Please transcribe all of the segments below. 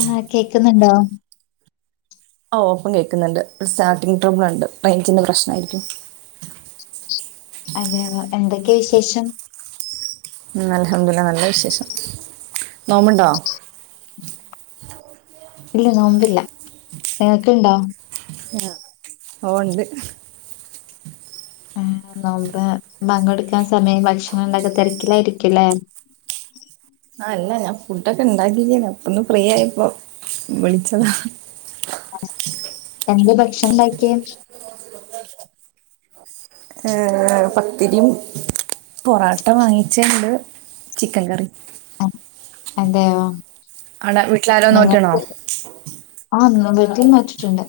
ആഹ് കേക്കുന്നുണ്ടോ? ഓഹ് ഇപ്പം കേൾക്കുന്നുണ്ട് സ്റ്റാർട്ടിങ് ട്രൗബിൾ ഉണ്ട് മൈക്കിന്റെ പ്രശ്നായിരിക്കും. അതെയൊ എന്തൊക്കെ വിശേഷം ഉം അൽഹംദുല്ലാഹ് നല്ല വിശേഷം നോമ്പ്ണ്ടോ ഇല്ല നോമ്പില്ല നിങ്ങക്ക്ണ്ടോ ഓഹ് ണ്ട് ഉം നോമ്പ് ബാങ്കോടുക്കാൻ സമയം ഭക്ഷ്ണോണ്ടക്ക തെരക്കിലാരിക്കുല്ലേ ആഹ് അല്ല ഞാൻ ഫുഡക്കെ ണ്ടാക്കിരിക്ണ് അപ്പൊന്ന് ഫ്രീ ആായപ്പോ വിളിച്ചതാ എന്തെ ഭക്ഷണണ്ടാക്കിയെ ഏഹ്.... പത്തിരീം പൊറോട്ട വാങ്ങിച്ചണ്ട് ചിക്കൻ കറി അ- അതെയോ അടെ വീട്ടിലാരോ നോറ്റണോ നിങ്ങൾക്ക് ആഹ് വീറ്റീനോറ്റിറ്റുണ്ട്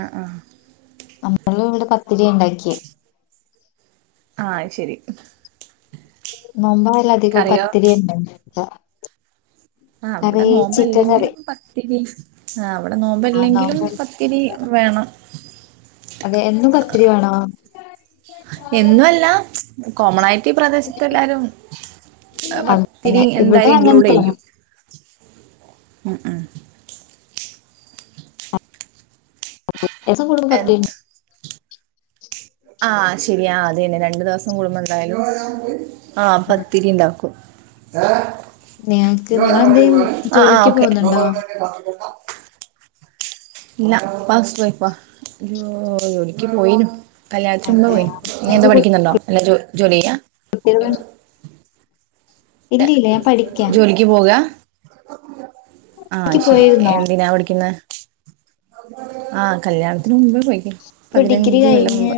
ആ ആ നമ്മള് ഇവിടെ പത്തിരിണ്ടാക്കിയെ അഹ് അയ്ശരി നോമ്പയാൽ അധികം പത്തിരിയനെ ആഹ് വിടെ നോമ്പല്ലെങ്കിലും പത്തിരി ആഹ് ഇവിടെ ആഹ് നോമ്പല്ലെങ്കിലും നോമ്പ് പത്തിരി വേണം അതെ എന്നും പത്തിരി വേണോ എന്നുവല്ല കോമണായിട്ട് ഈ പ്രദേശത്ത് എല്ലാരും പത്തിരി അതെ ഇവിടെ എന്തായാലും ഇൻക്ലൂഡ് അങ്ങനത്തെയാണ്. ചെയ്യും ഉം ഉം എസം കൊടു പത്ത്മിന്റ്റ് ആഹ് ശരിയാ അഹ് അതന്നെ രണ്ടു ദിവസം കൂടുമ്പം എന്തായാലും ആഹ് പത്തിരിണ്ടാക്കും നിങ്ങൾക്ക് ആഹ് നിങ്ങളെന്തേലും ആഹ് ജോലിക്ക് ഓക്കെ പോകുന്നുണ്ടോ? ഇല്ല അപ്പ ഹൗസ് വൈഫാ ജോലിക്ക് പോയിനു കല്യാണത്തിന്ന് മുന്നേ അതെയോ പോയി ഇനി എനിക്ക് എന്താ പഠിക്കുന്നുണ്ടോ എല്ല ജോ ജോലി ചെയ്യാ കുട്ടികള് ഇല്ല ഇല്ല ഞാൻ പഠിക്കാ ജോലിക്ക് പോകാ ആഹ് ക്ക് ശരി പോയിരുന്നോ എന്തിനാ പഠിക്കുന്നെ ആഹ് കല്യാണത്തിന് മുമ്പ് പോയിക്ക്ണ് ഇപ്പൊ ഡിഗ്രി പതിനഞ്ച് കൊല്ലം കഴിഞ്ഞ്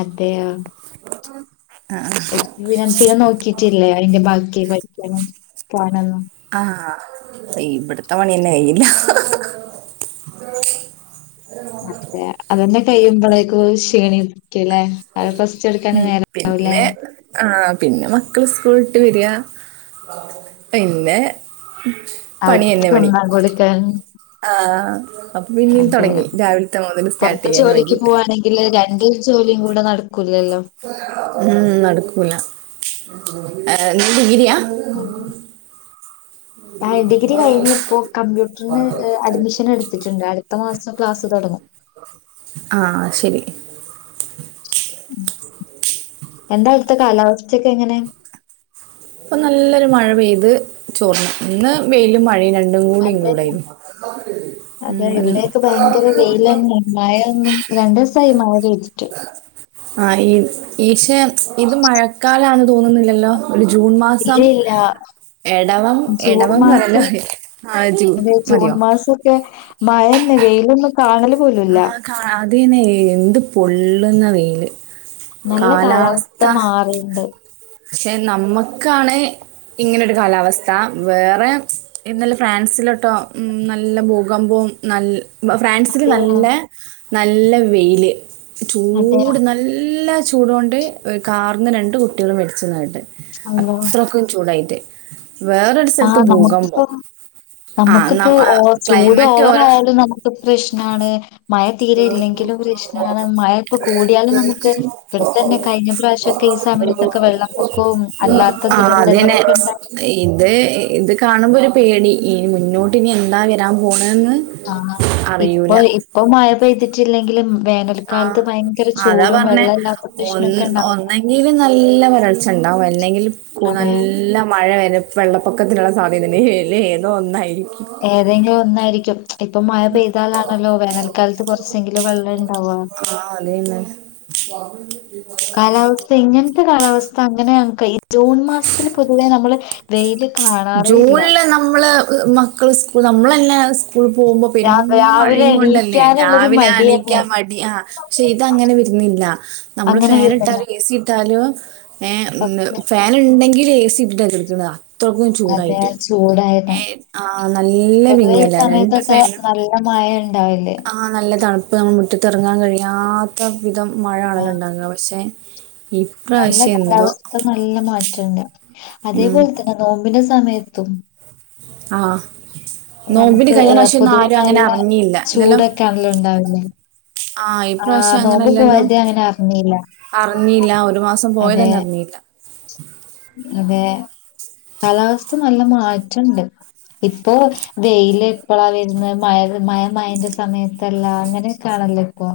അതെയോ എനിക്ക് പിന്നെ ആഹ് പിന്നെ നോക്കിട്ടില്ലേ അതിന്റെ ബാക്കി പഠിക്കാനും പോകാനൊന്നും ആഹ് ഇവിടത്തെ പണിന്നെ കയിഞ്ഞില്ല അതന്നെ കഴിയുമ്പോളേക്ക് ക്ഷീണിക്കില്ലേ അപ്പ റസ്റ്റ് എടുക്കാനേ ഉം നേ പിന്നെ ആഹ് പിന്നെ മക്കള് സ്കൂളിട്ട് വരിക പിന്നെ അവർക്ക് പണിയന്ന പണി തിന്നാൻ കൊടുക്കാൻ ആഹ് അപ്പൊ പിന്നേം അതെ തൊടങ്ങി രാവിലത്തെ മുതൽ സ്റ്റാർട്ട് പുറത്ത് ചെയ്യാൻ ജോലിക്ക് വൈകിട്ട് പോവാണെങ്കില് രണ്ട് ജോലിയും കൂടെ നടക്കൂലല്ലോ ഉം നടക്കൂല അം നീ ഡിഗ്രിയാ ആഹ് ഞാൻ ഡിഗ്രി കഴിഞ്ഞ് ഇപ്പോ കമ്പ്യൂട്ടറിന് അഡ്മിഷൻ എടുത്തിട്ടുണ്ട് അടുത്ത മാസം ക്ലാസ്സ് തുടങ്ങും ആഹ് ശരി എന്താ അവടുത്തെ കാലാവസ്ഥൊക്കെ എങ്ങനെ ഇപ്പൊ നല്ലൊരു മഴ പെയ്ത് ചോർന്നു ഇന്ന് വെയിലും മഴയും രണ്ട അതെ അതെ [unintelligible] ഉം ഇവിടെയൊക്കെ ഭയങ്കര വെയിലന്നെ മഴയൊന്നും രണ്ടീസായി മഴ പെയ്തിട്ട് ആഹ് ഈ യീശേ ഇത് മഴക്കാലന്ന് തോന്നുന്നില്ലല്ലോ ഒരു ജൂൺ ഇല്ല മാസം ഇല്ല എടവം ജൂൺ എടവം പറല്ല മാസം ആ ജ മതിയോ മഴന്ന വെയിലൊന്ന് കാണല് പോലുല്ല റിയനെ എന്ത് പൊള്ളുന്ന വെയില് നല്ല കാലാവസ്ഥ മാറിണ്ട് പക്ഷെ നമ്മുക്കാണ് ഇങ്ങനെ ഒരു കാലാവസ്ഥ വേറെ ഇന്നല്ല ഫ്രാൻസിലോട്ടോ നല്ല ബു [unintelligible] [unintelligible] അതെയാ നല്ല നല്ല വെയില് അതെയാ ചൂട് നല്ല ചൂടൊണ്ട് കാറിന്ന് രണ്ട് കുട്ടിളും മര്ച്ന്നാ ഏട്ട് അള്ളോ അത്രക്കും ചൂടായി ട്ടെ ആഹ് നമ [unintelligible] ആഹ് നമുക്കിപ്പോ നമ്മ ഓർ ചൂട് ക്ലൈമറ്റ് ഓവറ ഓരോ ആയാലും നമുക്ക് പ്രെഷ്നണ് മ ഇപ്പൊ കൂടിയാലും നമുക്ക് ഇവിടെത്തന്നെ കഴിഞ്ഞ പ്രാവശ്യമൊക്കെ ഈ സമയത്തൊക്കെ വെള്ളപ്പൊക്കവും അല്ലാത്ത ആഹ് അതന്നെ ദുരന്തങ്ങളൊക്കെ ഉണ്ടായി. ഇത് ഇത് കാണുമ്പോ ഒരു പേടി ഇനി മുന്നോട്ട് നി എന്താ വരാൻ പോണന്ന് ആഹ് ഇപ്പൊ ഇപ്പൊ മഴ പെയ്തിട്ടില്ലെങ്കിലും ആഹ് വേനൽക്കാലത്ത് ഭയങ്കര അതാ ചൂടും പറഞ്ഞേ വെള്ളമില്ലാത്ത ഒ പ്രശ്നമൊക്കെ ഉണ്ടാവും. ഒന്നെങ്കിലും നല്ല വരൾച്ച ഉണ്ടാവും പ്പ അല്ലെങ്കിൽ കു അതെ നല്ല മഴ വര വെള്ളപ്പൊക്കത്തിനുള്ള സാധ്യതയണ്ട് അല്ലെ ഏതോ ഒന്നായിരിക്കും ഏതെങ്കിലും ഒന്നായിരിക്കും [unintelligible] ഇപ്പൊ മഴ പെയ്താലാണല്ലോ വേനൽക്കാലത്ത് കൊറച്ചെങ്കിലും വെള്ളം ഇണ്ടാവ ആഹ് അതന്നെ കാലാവസ്ഥ ഇങ്ങൻത്തെ കാലാവസ്ഥ അങ്ങനെ അൻ കയി ജൂൺ മാസത്തിൽ പൊതുവേ നമ്മള് വെയില് കാണാറേയില്ല ഹ് മക്കൾ സ്കൂൾ നമ്മളന്നെ സ് സ്ക്കൂൾ പോകുമ്പോ രാ പെരും രാവിലെ മയും കൊണ്ടല്ലേ എണീക്കാനുള്ളൊരു രാവിലെ മടിയന്നെ. ഇണീക്കാൻ മടി ആഹ് പക്ഷെ ഇതങ്ങനെ വ് ന്നില്ല നമ്മള് അങ്ങനെ ഫാൻ വരുന്നില്ല ഇട്ടാലും എ സി ഇട്ടാലും ഏഹ് മ് പക്ഷെ ഫാൻണ്ടെങ്കിൽ ഏ സി ഇട്ട്ട്ട കട്‌ക്ക്ന്ന അത്രക്കും അതെ ചൂടായിട്ട് ചൂടായത് ഏഹ് ആഹ് നല്ല പൊതുവെ ഈ വിങ്ങല രണ്ട് സമയത്തൊക്കെ ഫാനും നല്ല മഴ ഉണ്ടാവില്ലേ ആഹ് നല്ല തണുപ്പ് നമ്മൾ മുറ്റത്തിറങ്ങാൻ കഴിയാത്ത വിധം മഴ ആണല്ലോ ആഹ് ഉണ്ടാക പക്ഷെ നല്ല ഇപ്രാവശ്യം എന്തോ കാലാവസ്ഥ നല്ല മാറ്റണ്ട്. ഉം അതേപോലെ തന്നെ നോമ്പിന്റെ സമയത്തും ആഹ്. നോമ്പിന് നമുക്ക് ഏഹ് കഴിഞ്ഞാറാശ്യം ഒന്നും പൊതുവെ ആരും അങ്ങനെ നല്ല അറഞ്ഞില്ല ഇല്ലല്ലോ? ചൂടൊക്കെ ആണല്ലോ ഉണ്ടാവുന്നെ ആഹ് ഇപ്രാവശ്യം അങ്ങനെ നോമ്പ് ഇല്ലല്ലോ? പോയത് അങ്ങനെ അറിഞ്ഞില്ല അറിഞ്ഞീല്ല ഒരു മാസം പോയത് അതെ തന്നെ അറിഞ്ഞീല്ല. അതെ കാലാവസ്ഥ നല്ല മാറ്റുണ്ട്. ഇപ്പോ വെയില് എപ്പള വരുന്നത് മയ മയ മയേന്റെ സമയത്തല്ല അങ്ങനെക്കാ ല്ലേ ഇപ്പോ?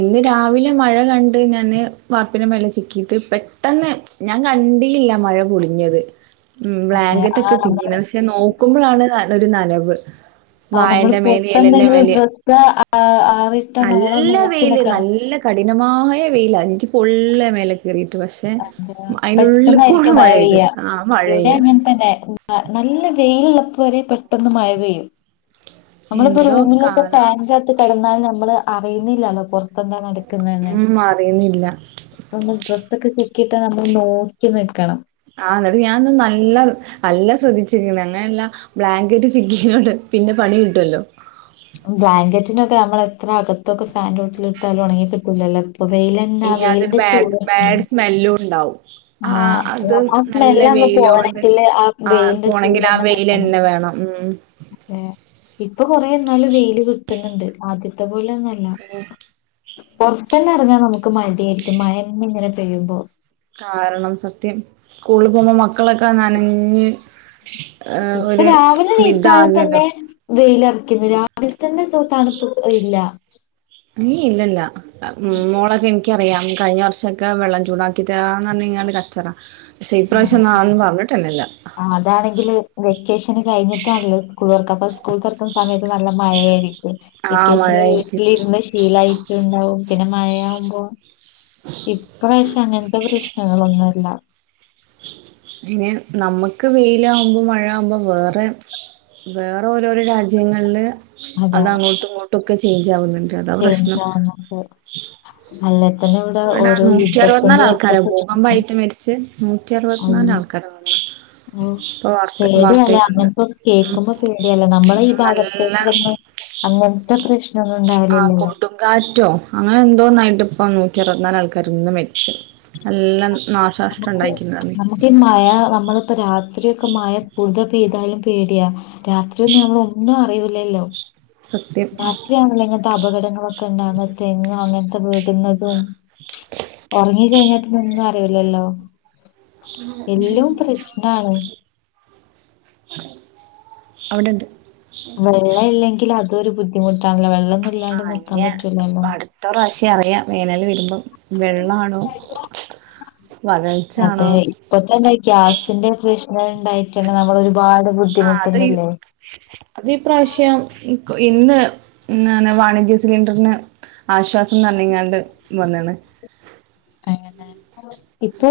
ഇന്ന് രാവിലെ മഴ കണ്ട് ഞാന് വാർപ്പിന്റെ മേലെ ചിക്കീയിട്ട് പെട്ടെന്ന് ഞാൻ കണ്ടീല്ല മഴ പൊടിഞ്ഞത്. ഉം അതെ ബ്ലാങ്കറ്റ് ആ ഒക്കെ നമ്മള് തിങ്ങിന് പക്ഷെ നോക്കുമ്പോളാണ് ഒരു നനവ്. ആഹ് നമ്മൾ വായന്റെ മേലെ ഇലന്റെ പൊറത്തെന്തെങ്കിലും മേലെ ഡ്രസ് ആ ആറിട്ട നമ്മൾ നല്ല വെയില് നല്ല കഠിനമായ വെയില എനിക്ക് പൊള്ള മേലെ കേറിട്ട [inaudible] പെട്ടെന്നായിരിക്കും മഴ പെയ്ത് പെയ്യാ. ആ മഴ ഇവിടെ പെയ്യാ അങ്ങനെ തന്നെ നല്ല വെയിലിള്ളപ്പോവരെ പെട്ടെന്ന് മഴ പെയ്യും. നമ്മളിപ്പോ എന്തോ റൂമിലൊക്കെ കാലാവസ്ഥ ഫാന്റെകത്ത് കിടന്നാൽ നമ്മള് അറിയുന്നില്ലല്ലോ പുറത്തെന്താ നടക്കുന്നെന്ന്. ഉം അറിയുന്നില്ല അപ്പ മ്മൾ ഡ്രെസ്സക്കെ ചിക്കിട്ടാ നമ്മൾ നോക്കി നിക്കണം. ആഹ് ന്നിട്ട് ഞാനിന്ന് നല്ല നല്ല ശ്രദ്ധിച്ചിനി വെള്ളയെല്ല ബ്ലാങ്കറ്റ് ചിക്കിനോണ്ട് പിന്നെ പണികിട്ടുല്ലോ? ബ്ലാങ്കറ്റിനൊക്കെ നമ്മൾ എത്ര അകത്തൊക്കെ ഫാന്റോട്ടിലിട്ടാലും ഉണങ്ങി കിട്ടൂലല്ലോ ഇപ്പൊ വെയിലന്നാ ഇനി അതൊരു വെയിലിന്റെ ബാഡ് ചൂടൊ ബാഡ് [unintelligible] സ്മെല്ലും ഉണ്ടാവും ആ ആഹ് അത് ആ നല്ല സ്മെല്ലങ്ങ് വെയിലോണ്ട് പോണെങ്കില് ആ വെയിലിന്റെ പോണെങ്കിൽ ആ ചൂടന്നെ വെയിൽ തട്ടണം തന്നെ വേണം ഉം ആ ഇപ്പൊ കൊറെ എന്നാലും വെയില് കിട്ടുന്നുണ്ട്. ആദ്യത്തെ പോലൊന്നു അല് ഈഹ് പൊറത്തന്നെ എറങ്ങാൻ നമുക്ക് മടി ആയിരിക്കും മയന്നെ ഇങ്ങനെ പെയ്യുമ്പോ കാരണം സത്യം സ്കൂളിൽ പോന്ന മക്കളൊക്കെ നനഞ്ഞ് ഏഹ് ഇപ്പൊ ഒരു രാവിലെ എണീച്ചാൽ തന്നെ വിധാകല്ലോ വെയിലറി ക്ക്ന്ന്. രാവിലെ തന്നെ തണുപ്പ് ഇല്ല ഈ ഇല്ലല്ല മോളക്കെ എണീ നിക്കറിയാം കഴിഞ്ഞ വർഷൊക്കെ വെള്ളം ചൂടാക്കി താന്ന് പറഞ്ഞ്ങ്ങാണ്ട് കച്ചറ പക്ഷെ ഇപ്രാവശ്യം ഒന്നും അതൊന്നും പറഞ്ഞിട്ടല്ലല്ല അതാണെങ്കില് വെക്കേഷന് കഴിഞ്ഞിട്ടാണല്ലോ സ്കൂൾ തൊറക്കാ ഇപ്പ സ്കൂൾ തൊറക്കുന്ന സമയത്ത് നല്ല മഴയായിരിക്കും ആ വെക്കേഷന് മഴയായിരിക്കും വീട്ടിലിരുന്ന് ശീലായിട്ടുണ്ടാവും പിന്നെ മഴയാവുമ്പോ ഇപ്രാവശ്യം അങ്ങനത്തെ പ്രശ്നങ്ങളൊന്നുല്ല പിന്നെ നമ്മക്ക് വെയിലാവുമ്പോ മഴ ആവുമ്പോ വേറെ വേറെ ഓരോരോ രാജ്യങ്ങളില് അതെ അത് അങ്ങോട്ടു ഇങ്ങോട്ടു ഒക്കെ ചേഞ്ച് ആവുന്നു ചേഞ്ച് ആവ്ന്ന്ണ്ട്. അല്ലേ തന്നെ ഇവിടെ ഓരോ നൂറ്റി അറുപത്തിനാല് യുദ്ധത്തിന്റെ ഒക്കെ ആൾക്കാര പ്രശ്നം ഭൂകമ്പായിറ്റ് മരിച്ചെ. നൂറ്റി അറുപത്തിനാല് ആൾക്കാരാ [inaudible] ഉം ഇപ്പൊ വാർത്ത വാർത്തേക്കണ്ട് പേടിയല്ലേ നമ്മളെ ഈ ഉം ഭാഗത്തേക്ക് നല്ല വന്ന് അങ്ങനത്തെ പ്രശ്നമൊന്നും ആ ഉണ്ടാവലില്ലല്ലോ കൊടുംങ്കാറ്റോ അങ്ങനെ എന്തോന്നായിട്ട് ഇപ്പങ്ങ് നൂറ്റിഅറുപത്തിനാല് ആൾക്കാരിന്ന് മരിച്ച്. എല്ലം നമുക്ക് നമുക്ക് മഴ നമ്മളിപ്പോ രാത് രിയൊക്കെ മഴ കൂടുത പെയ്താലും പേടിയാ. രാത്രി ഒന്നും നമ്മളൊന്നും അറിയൂല്ലല്ലോ സത്യം രാത്രിയാണല്ലോ ഇങ്ങനത്തെ അപകടങ്ങളൊക്കെ ഇണ്ടാവ്ന്നെ. തെങ്ങോ അങ്ങനത് വീക്ന്നതും. ഒറങ്ങിക്കഴിഞ്ഞാ പിന്നെ ഒന്നും അറിയില്ലല്ലോ ഉം ഉം അവിടെണ്ട് വെള്ളം ഇല്ലെങ്കിൽ അതുമൊരു ബുദ്ധിമുട്ടാണല്ലോ? വെള്ളൊന്നു ഇല്ലാണ്ട് നിക്കാൻ പറ്റൂലല്ലോ പക്ഷെ അറിയാം വേനല് വരുമ്പം വെള്ളാണോ അതെ വരൾച്ചാണോ ഇപ്പൊ തന്നെ ഗ്യാസിന്റെ പ്രശ്നണ്ടായിട്ട് തന്നെ നമ്മളൊരു ആ അത് അതീ പ്രാവശ്യം ഇന്ന് വാണിജ്യ സിലിണ്ടറിന് ആശ്വാസംന്ന് പറഞ്ഞിങ്ങാണ്ട് വന്ന്ണ് ഏഹ് ഇപ്പൊ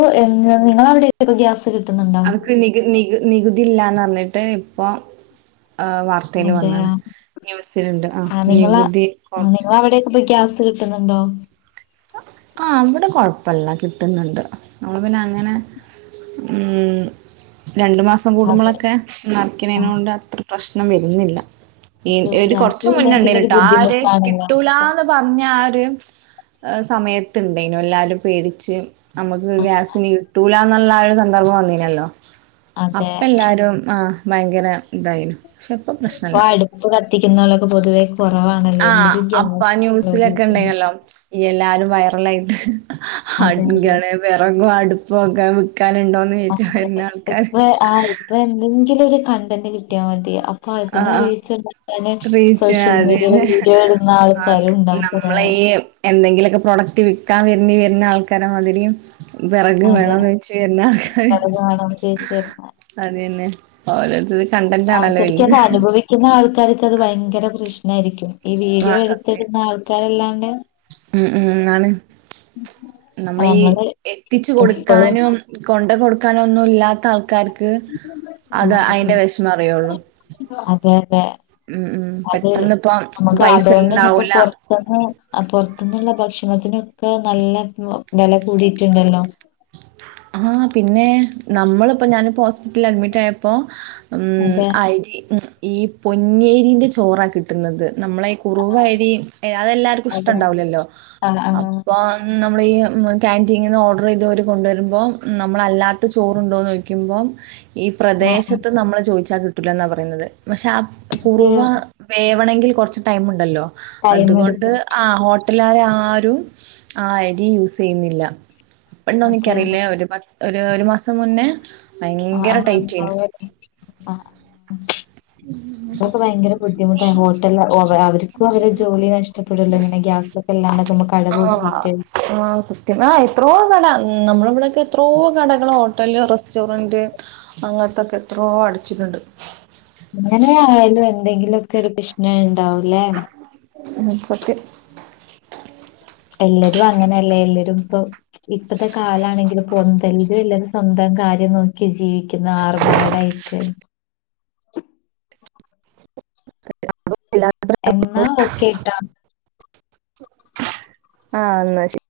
നിങ്ങളവിടെ ഗ്യാസ് കിട്ടുന്നുണ്ടോ അവർക്ക് നികു നികു നികുതി ഇല്ലാന്ന് പറഞ്ഞിട്ട് ഇപ്പൊ ആ വാർത്തേല് വന്ന്ണ്. അതെയാ ന്യൂസില്ണ്ട് ആ നികുതി ആ കൊർച്ച് നിങ്ങളവിടെയൊക്കെ ഇപ്പൊ ഗ്യാസ് കിട്ടുന്നുണ്ടോ ആഹ് ഇവിടെ കൊഴപ്പല്ല കിട്ടുന്നുണ്ട്. നമ്മള് പിന്നെ അങ്ങനെ ഉം രണ്ടു മാസം അതെ കൂടുമ്പോളൊക്കെ ആ നെറക്കണേനോണ്ട് അത്ര പ്രശ്നം വരുന്നില്ല ഏ നമുക്ക് എട് കൊറച്ച് ഗ്യാസും മുന്നെ ഇല്ലെങ്കിലൊരു ഇണ്ടേനുട്ടാ ആ ഒര് ബുദ്ധിമുട്ടാണല്ലോ നമുക്ക് കിട്ടൂലാന്ന് പറഞ്ഞ ആ ഒര് ഈഹ് സമയത്ത്ണ്ടേനു എല്ലാരും പേടിച്ച് നമ്മക്ക് ആ ഗ്യാസ് ഇനി കിട്ടൂലാന്ന് നല്ല ഒരു സന്ദർഭം വന്നിനല്ലോ? അതെ അപ്പ എല്ലാരും ആ ഭയങ്കര ഇതായിനു പക്ഷെ ഇപ്പൊ ഇപ്പ പ്രശ്നല്ല. അടുപ്പ് കത്തിക്ക്ന്നോലൊക്കെ പൊതുവേ കൊ ആഹ് അപ്പ ന്യൂസിലൊക്കെ ഉപയോഗിക്കുന്നു ഇണ്ടേനല്ലോ എല്ലാരും വയറലായിട്ട്. അതെ അതെ അടുക്കളേ വെറകും അടുപ്പൊക്കെ വിക്കാനുണ്ടോന്ന് ചോയിച്ച് അതെ വരുന്ന ആൾക്കാര്. ഇപ്പ ആ ഇപ്പ എന്തെങ്കിലും ഒരു കണ്ടന്റ് കിട്ടിയാ മതി. അപ് പ്പൊ ആഹ് അതിന് ആഹ് റീച്ചുണ്ടാക്കാന് റീച്ച് സോഷ്യൽ മീഡിയേല് അതന്നെ. വീഡിയോ ഇടുന്ന ആൾക്കാരും ഇണ്ടാവും കൊറേ എന്തെങ്കിലുമൊക്കെ പ്രൊഡക്റ്റ് വിൽക്കാൻ വരണ്ടി വരുന്ന ആൾക്കാര മാതിരി വിറക അതെ വേണംന്ന് വെച്ച വല്ല ആൾക്കാര് അത് കാണാൻ ചേച്ചി അത്ന്നെ ഓരോരുത്തത് കണ്ടന്റ് ആ ആണല്ലോ ശരിക്കും വീണ്ട് അത് അനുഭവിക്കുന്ന ആൾക്കാർക്ക് അത് ഭയങ്കര പ്രശ്നമായിരിക്കും ഈ വീടിയോ ആഹ് സത്യം. എടുത്തിടുന്ന ആൾക്കാരെല്ലാണ്ട് നമ്മളീഈ എത്തിച്ച കൊടുക്കാനോ കൊണ്ട കൊടുക്കാനോ ഒന്നും ഇല്ലാത്ത ആ കർക്ക് ആ അത് അതെ അയിറെ വിഷമം അറിയുള്ളു അതെ അതെ ഉം ഉ അത് പെട്ടന്ന് ഇപ്പ നമുക്ക് പൈസണ്ടാവൂല പുൊറത്തുന്നുള്ള ഭക്ഷണത്തിനൊക്കെ നല്ല വില കൂടിട്ടുണ്ടല്ലോ ആഹ് പിന്നെ നമ്മളിപ്പോ ഞാനിപ്പോ ഹോസ്പിറ്റലിൽ അഡ്മിറ്റ് ആയപ്പോൊ ഉ അതെ അരി ഈ പൊഞ്ഞേരിീന്റെ ചോറാണ് കിട്ടുന്നത് നമ്മള ഈ കുറവ് വഴി അതെല്ലാർക്കും അതെ ഇഷ്ടംണ്ടാവലല്ലോ ആ ആ അപ്പൊ നമ്മളീ ക്യാൻറ്റീനിൽ നിന്ന് ഓർഡർ ചെയ്തവർ കൊണ്ടുവരുമ്പോൾ നമ്മളല്ലാത്ത ചോറുണ്ടോന്ന് നോദിക്കുമ്പോം ഈ ആ പ്രദേശത്ത് നമ്മള് ചോദിച്ചാ കിട്ടൂല എന്നാ പറയുന്നത് പക്ഷെ ആ അത് കുറവ വേ ണെങ്കിൽറ ടൈ ഉണ്ടല്ലോ ടൈം അതുകൊണ്ട് എടുക്കും. മട്ടില്ലാരെ ആരും ആ അരി യൂസ് ചെയ്യുന്നില്ല അതെ പപ്പോെണ്ടോന്നിക്കറിയില്ലേ ഒരു ഒരു ഒരു മാസം മുന്നേ ആഹ ഭയങ്കര ടൈറ്റേനു ആ ഇതൊക്കെ ഭയങ്കര ബുദ്ധിമുട്ടായി ഹോട്ടല അവർക്കും അവര് ജോലി നഷ്ടപ്പെടുല്ലോ പിന്നെ ഗ്യാസൊക്കെ എല്ലാം ആഹ ആഹ സത്മ ആയി എത്രയോ കട നമ്മള ഇവിടെയൊക്കെ എത്രയോ കടകൾ ഹോട്ടല് റെസ്റ്റോറന്റ് അങ്ങനത്തൊക്കെ എത്ര എോ അടിച്ചിട്ടുണ്ട് അങ്ങനെ ആയാലും എന്തെങ്കിലുംൊക്കെ ഒരു പ്രശ്ന ഉണ്ടാവലേ എന്നച്ചക്കയ എല്ലരും അങ്ങനെയല്ലേ എല്ലരും ഇപ്പൊ ഇപ്പഴത്തെ കാലാണെങ്കില ഇ പന്തും എല്ലാവരും സ്വന്തം ആ നോക്കി ജീവിക്കുന്ന ആർഭാടായിട്ട് എന്നാ ഓക്കേട്ടാ ആഹ എന്നാ ശരി